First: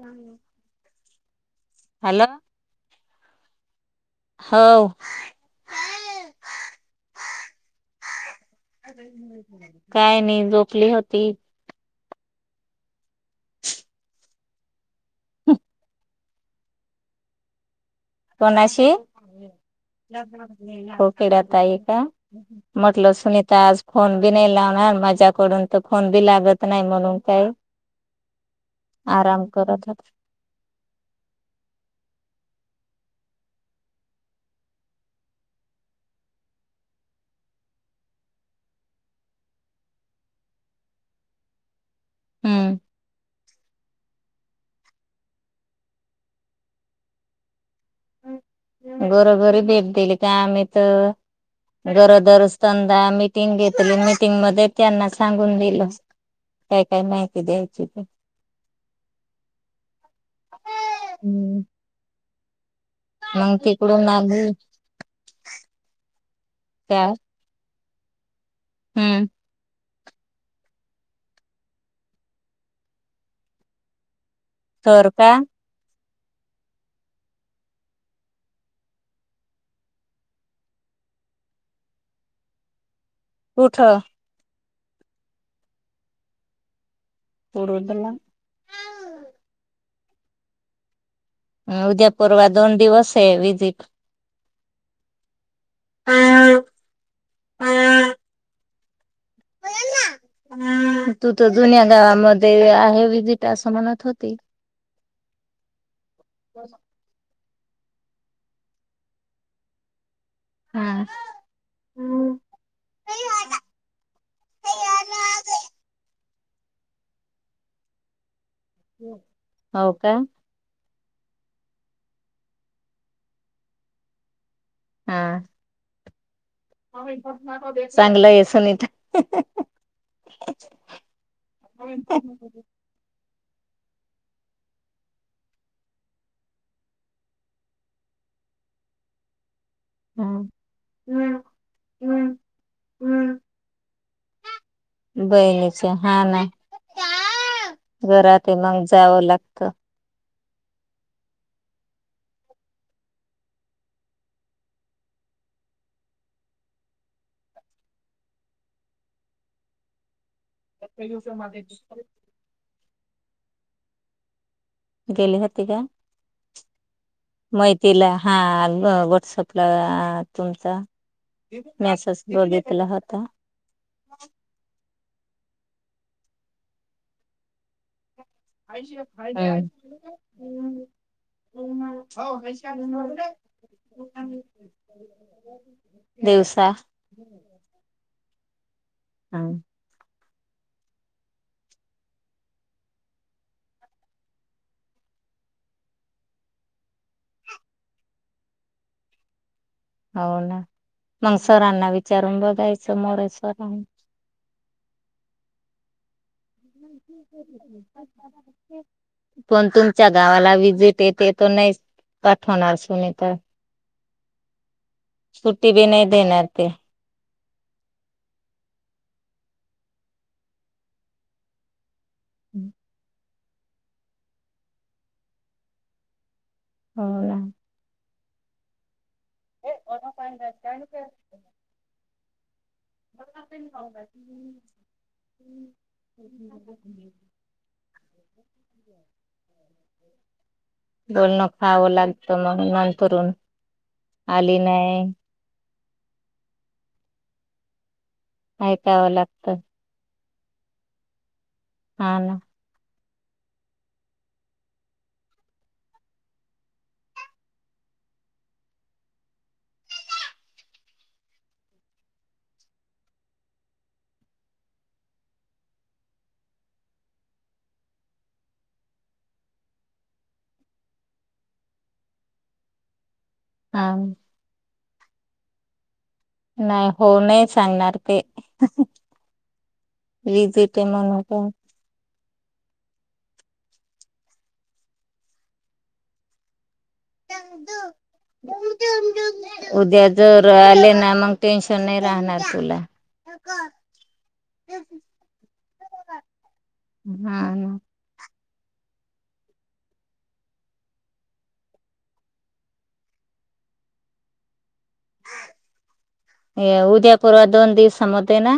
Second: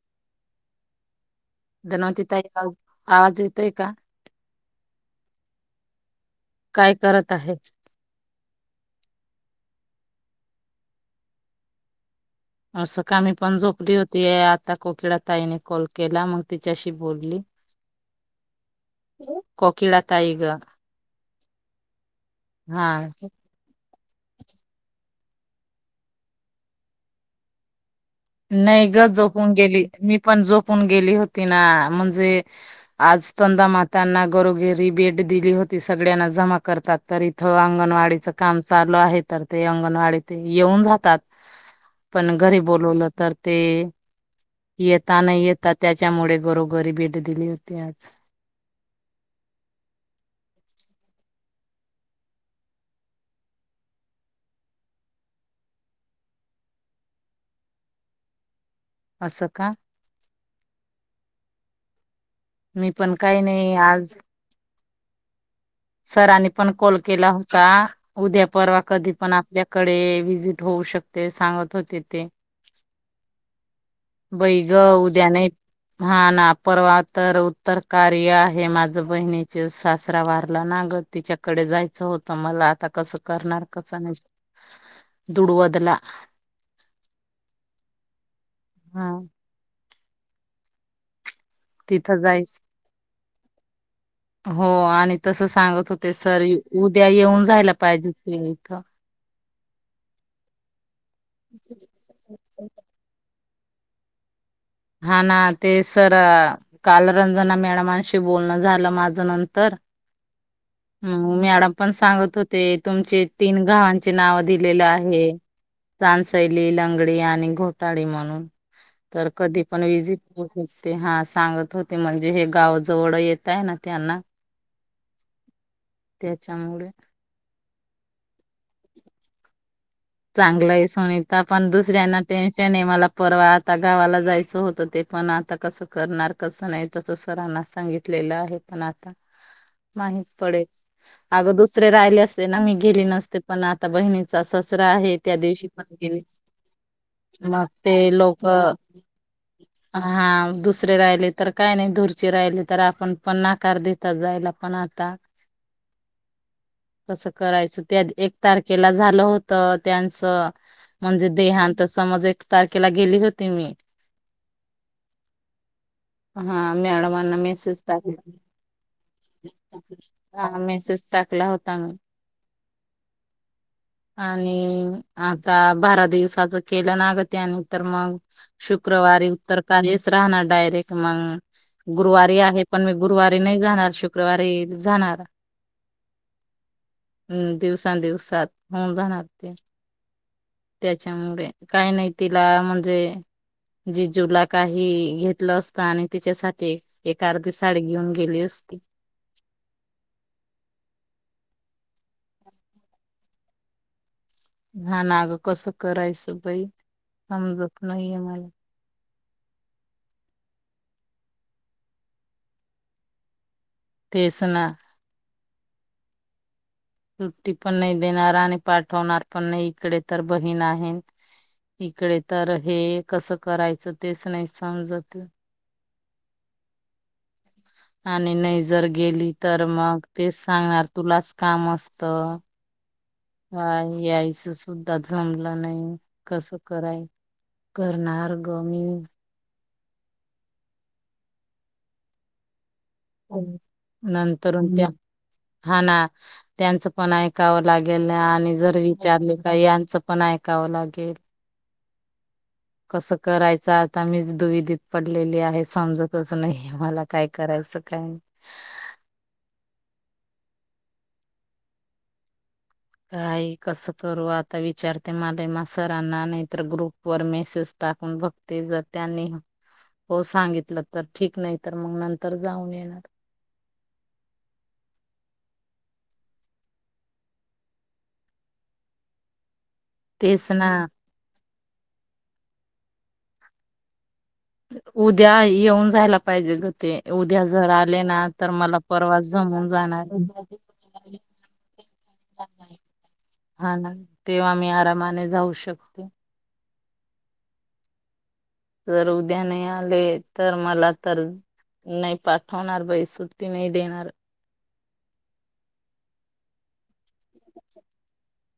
हम्. धनवती ताई ओ आवाज येतोय का. हो काय करत आहे. काय नाही झोपली होती. असं काही पण झोपली होती, आता कोकिळा ताईने कॉल केला मग. तिच्याशी बोलली. कोणाशी. कोकिळा ताई ग खेड आहे, का हा म्हटलं सुनीता आज. फोन बी नाही लावणार मजाकडून तर फोन बी लागत नाही म्हणून काही. नाही ग झोपून गेली होता मी पण झोपून गेली होती ना म्हणजे. आज तंदा मात्यांना गरोघिरी बेड दिली होती, सगळ्यांना जमा करतात तर इथं अंगण वाडीच काम चालू आहे, तर ते अंगणवाडी ते येऊन जातात. पण घरी हम्म बोलवलं. ते येता नाही येता त्याच्यामुळे घरोघरी भेट दिली होती. आज घरोघरी भेट दिली का आम्ही तर. [inaudible] गरोदरच तंदा मिटिंग घेतली मिटिंग मध्ये त्यांना सांगून दिलं. काय काय माहिती द्यायची ते. अस का. हम्म. मी पण काही मग नाही तिकडून आज आली. सरांनी पण कॉल त्या केला होता, उद्या परवा कधी हम्म पण आपल्या कडे विजिट होऊ शकते सांगत होते ते. बै ग तर उद्या का नाही. हा ना परवा तर उत्तर कार्य आहे, माझ बहिणीचे सासरा वारला ना. ग तिच्याकडे जायचं होत, मला आता कसं. करणार कुठ कस दुडवदला. पूर्वतला. हा. तिथं उदयपूरवा जायच. दोन दिवस आहे विजिट. हो आणि तस सांगत होते सर उद्या येऊन जायला पाहिजे इथं [unintelligible] तू तर जुन्या गावामध्ये आहे विजिट. त्यास मनात होती. हा ना ते सर कालरं. मॅडमांशी बोलणं झालं माझ नंतर. ह हो मॅडम पण सांगत होते, तुमचे तीन गावांचे नाव दिलेलं आहे. चानस. सैली लंगडी आणि घोटाळी म्हणून तर कधी पण का विजिट. ते हा सांगत होते, म्हणजे हे गावजवळ येत आहे, ना त्यांना. हा. त्याच्यामुळे. चांगलं आहे सुनीता ह ह ह. चांगलंय सुनीता पण दुसऱ्यांना टेन्शन आहे मला परवात आता गावाला जायचं होतं ते पण आता कसं करणार कसं नाही तसं सरांना सांगितलेलं आहे त्यांता माहीित पडेल अगं दुसरे राहिले असते ना मी गेली नसते पण आता बहिणीच अस आहे त्या दिवशी बहिणीच पण गे हा ना मग ते लोक घरात मग जावं लागतं हा दुसरे राहिले तर काय नाही धुरचे राहिले तर आपण पण नाकार देतात जायला पण आता कस करायचं त्या एक तारखेला झालं होत तर त्यांच म्हणजे देहांत समज एक तारखेला गेली होती मी गेली होती का हा मॅडमांना मै मेसेज तिला हा पला टाकला हा तुमचा मेसेज टाकला होता मी मेसेज बघितला होता आणि आता बारा दिवसाच केलं नाग त्यान तरर मग शुक्रवारी उत्तर काच राहणार डायरेक्ट मग गुरुवारी आहे पण मी गुरुवारी नाही जाणार शिको शुक्रवारी जाणार दिवसा हम् दिवस दििवसात होऊन जाणार ते हो त्याच्यामुळे काही नाही तिला म्हणजे जिजूला काही घेतलं असतं आणि तिच्यासाठी एक अर्धी साडी घेऊन गेली असती हो ना मग सरांना विचारून बघायचं मोर सरां हा नागं कसं करायचं बाई समजत नाहीये मला पण तुमच्या गावाला विजिट ते ते तर नाही पाठवणार सुनी तर तेसना सुट्टी बी नाही देणार ते तृी पण नाही देणार आणि पाठवणार पण नाही इकडे तर बहीण आहे तिकडे तर हे हो कसं करायचं तेच नाही समजत हो ना आणि नाही जर गेली तर मग तेच सांगणार तुलाच काम असत हा यायचं सुद्धा जमलं नाही कसं कराय करणार गमी ब खां लागतो आणि म नंतर हा ना त्यांचं पण ऐकावं लागेल गे आणि जर ऐकावं विचारले का लागतं यांच पण ऐकावं लागेल हा ना कसं करायचं आता मीच दुविधित पडलेली आहे समजतच नाही मला काय कराय शकत ओ काे तरई कस करू आता विचारते मला म सरांना नाही तरर ग्रुप वर मेसेज टाकून बघते ज त्यांनी हो सांगितलं तर ठीक नाही तर मग नंतर जाऊन येणार हा नाही होऊ नाही सांगणार ते तेच रिज ना ते म्हनत उद्या येऊन जायला पाहिजे ते उद्या जर आले ना तर मला परवा जमून उद्या जाणार. जले ना मग टेनशन नाही राहणार तुला हा ना तेव्हा आम्ही आरामाने जाऊ शकतो हा जर उद्या नाही आले तर मला तर नाही पाठवणार बाई सुट्टी नाही देणार या उद्या पूर्व दोन दिवस समत आहे ना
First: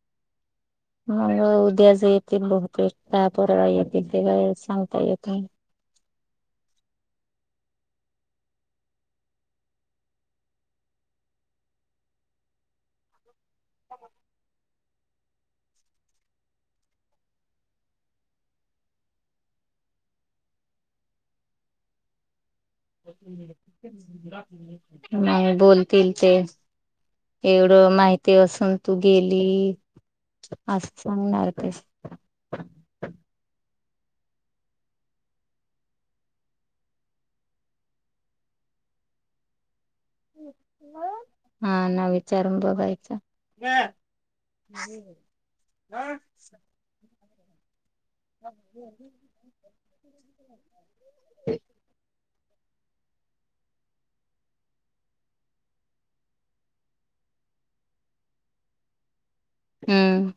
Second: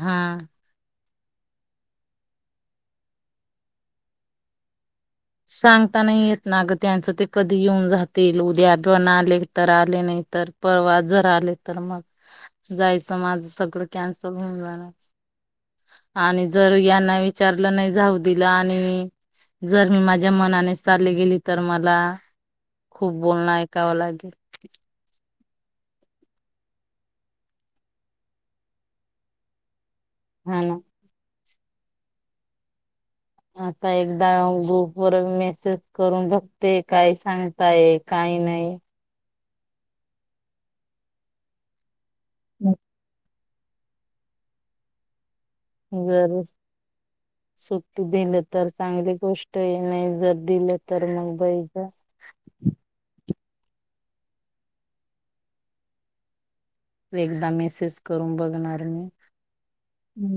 हा मग उद्याच येतील बहुतेक काय परवा येतील ते काय सांगता येेत सांग ता नाही येत ना ग त्यांचं ते कधी येऊन जातील. उद्या दण आले तर आले नाही तर, परवा जर आले तर मग जायचं माझ सगळं कॅन्सल होऊन जाणार. आणि जर यांना विचारलं नाही जाऊ दिलं आणि जर - - मी माझ्या मनाने चालली गेली तर मला खूप बोलणं ऐकावं लागेल [unintelligible] बोलतील ते एवढं माहिती असून तू गेली. हा ना अस सांगणारखीच. आता एकदा ग्रुप वर मेसेज करून बघते. काय सांगताय काही नाही. हो. हा ना. विचारून बघायचं. हम् ह. सुप - - दिलं तर चांगली गोष्ट ये नाही जर दिलं तर मग बैज एकदा मेसेज करून बघणार मी. हम्म.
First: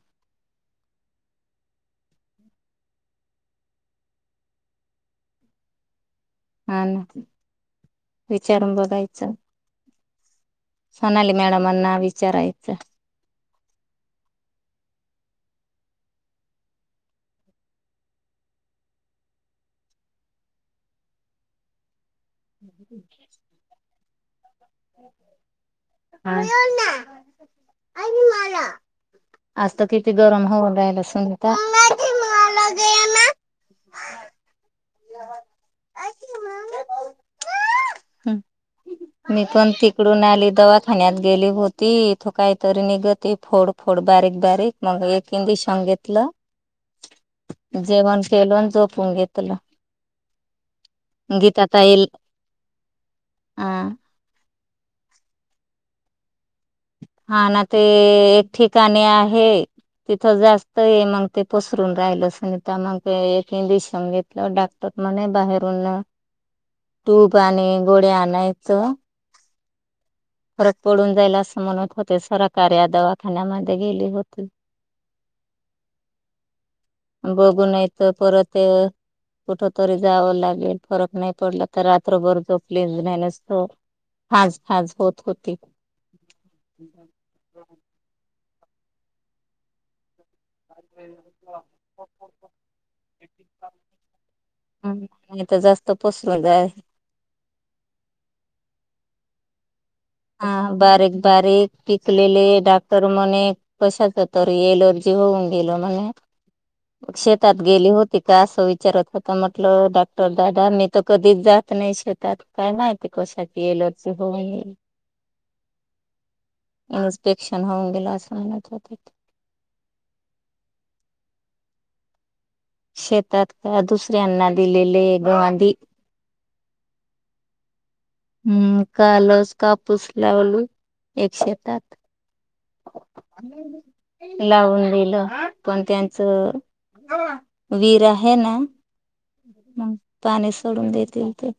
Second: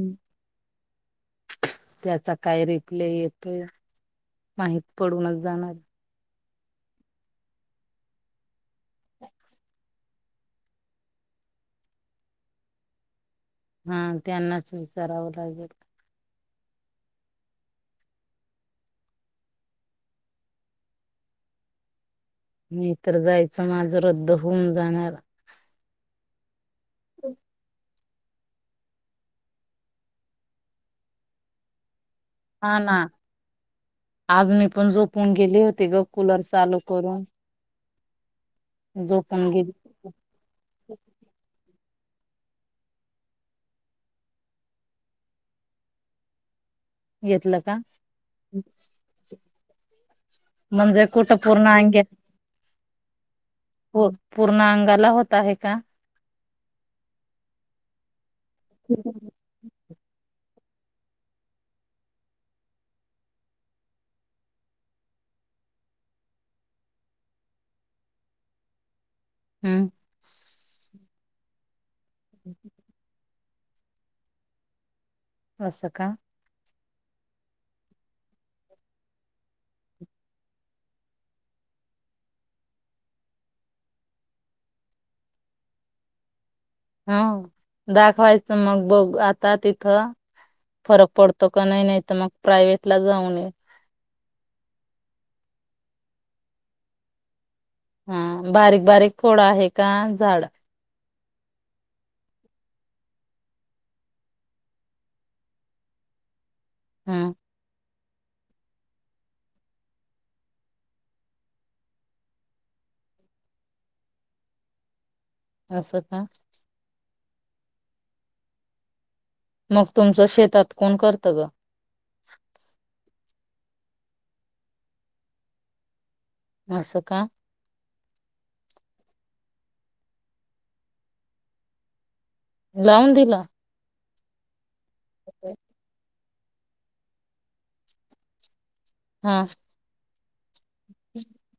[inaudible] त्याचा काय रिप्लाय येतोय. माहित पडूनच जाणार. हा विचारून बघायचं. सोनाली मॅडम अना विचारायचं. हा त्यांनाच विचारावं लागेल. नाही तरर जायचं माझं रद्द होऊन जाणार. हम. आज तर किती गरम होऊन राहिलं सुनीता. हाना. आज मी पण झोपून गेले होते ग कुलर चालू करून. ह. मी झोपून गे पण तिकडून आली दवाखान्यात गेली हो - - ती इथ काहीतरी निघत फोड फोड बारीक बारीक मग एक इंजिशन घेतलं. घेतलं का जेवण फेलून झोपून घेतलं. म्हणजे कुठं गीेत पूर्ण आता अंग्या येईल. पू- पूर्ण अंगाला होत आहे का? हा ना ते एक ठिकाणी आहे तिथ जास्त. मग ते पसरून राहिलं सुनीता मग ते एक इंजेक्शन घेतलं डॉक्टर म्हणे बाहेरून. टूब आणि गोळया आणायचं. हम्म फरक पडून जाईल असं म्हणत होते सराकारी या दवा ठाण्यामध्ये गेली होती. असं का. बघू नाहीतर परत ते. कुठ तरी जावं लागेल फरक नाही पडला तर रात्रभर झोपलेली नाही नुसत. खाज खाज होत होती. हा दाखवायचं मग बघ आता तिथं. फरक पडतो का नाही, नाही तर मग प्रायव्हेट ला जाऊन ये. हम्म नाही तर जास्त पसरून जाईल. हा बारीक बारीक फोड आहे का जाड. हा बारीक बारीक पिकलेले डॉक्टर म्हने कशाच तरी एलर्जी होऊन गेल म्हणे. हा शेतात गेली होती. ती का असं विचारत होता म्हटलं डॉक्टर दादा मी तर कधीच जात नाही शेतात काय माहिती. कशाची ऍलर्जी होऊन गेली. असं का. इन्स्पेक्शन होऊन गेला असं म्हणत होते ते. मग तुमचं शेतात कोण करतं ग? शेतात का दुसऱ्यांना दिलेले गवांधी. आस का. हम्म कालच कापूस लावल एक शेतात. लावून दिला. लावून दिलं पण त्यांच वीर आहे ना. हा मग पाणी सोडून देतील ते.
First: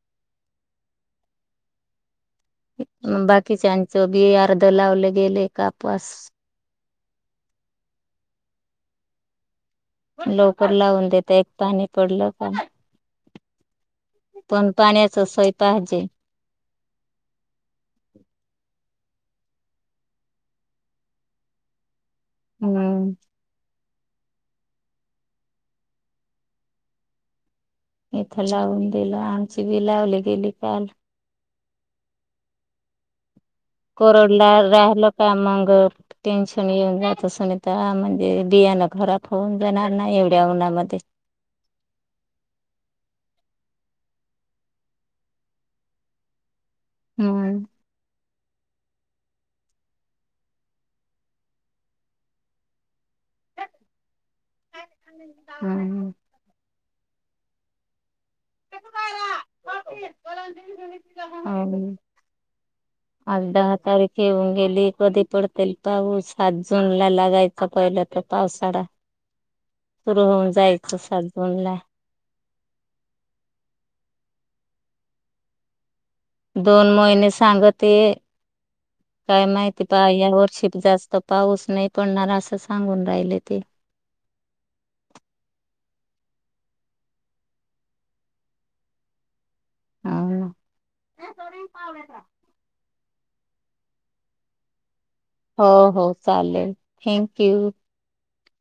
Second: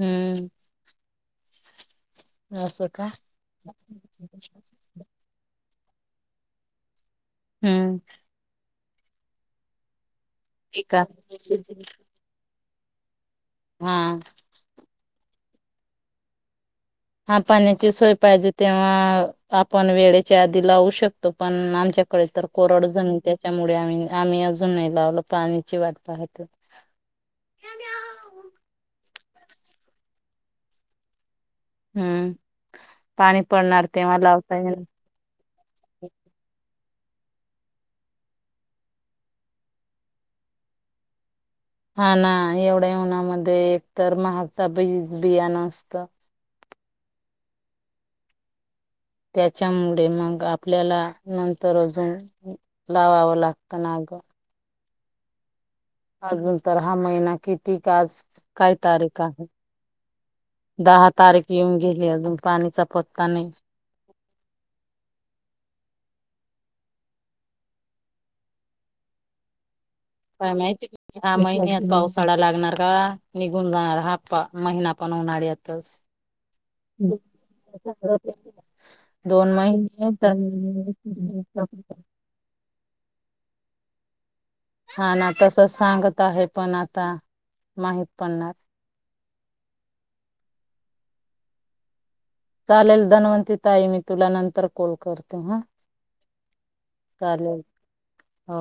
हम्म. असं का बाकीच्याचं बी अर्ध लावले गेले कापस. हम्म. लवकर ठीक लावून देेत एक आहे पाणी पडलं का. हा पण पाण्याच सोय पाहिजे. हा पाण्याची सोय पाहिजे तेव्हा. आपण वेळेच्या आधी लावू शकतो पण आमच्याकडे तर कोरड हम्म जमीन त्याच्यामुळे आम्ही आम्ही अजून नाही लावल पाण्याची वाट पाहतो. इथं लावून दिलं, आमचं बी लावली गेली काल. हम्म पाणी. पडणार तेव्हा कोरडला लावता येईल राहिल का मग टेन्शन येन. जायच सुनीता म्हणजे बियाना घरात होऊन जाणार नाही एवढ्या उन्हामध्ये. हा ना एवढ्या उन्हामध्ये एक तर महागचा बी बियान असतं. हम्म. त्याच्यामुळे मग आपल्याला नंतर अजून लावावं लागत ना. का [inaudible] अजून तर हा महिना किती आज काय तारीख आहे. दहा तारीख येऊन गेली अजून पाणीचा पत्ता आज नाही दहा तारीख येऊन गेली. कदी पडतेल पाऊस? सात जून ला लागायचा पहिला तो पावसाळा. सुरू होऊन काय माहिती जायचं सात ह्या जून ला महिन्यात पाऊसाळा लागणार. का निघून जाणार हा महिना पण उन्हाळ्यातच. दोन महिने सांगते. काय दोन माहिती पहा महिने या वर्षी जास्त पाऊस तर नाही पडणार असं सांगून राहिले ते. हा ना. तस सांगत आहे पण आता माहित पडणार. ह. चालेल धनवंती ताई मी तुला नंतर कॉल कर. हो हो. चालेल. थँंक चालेल यू. हो.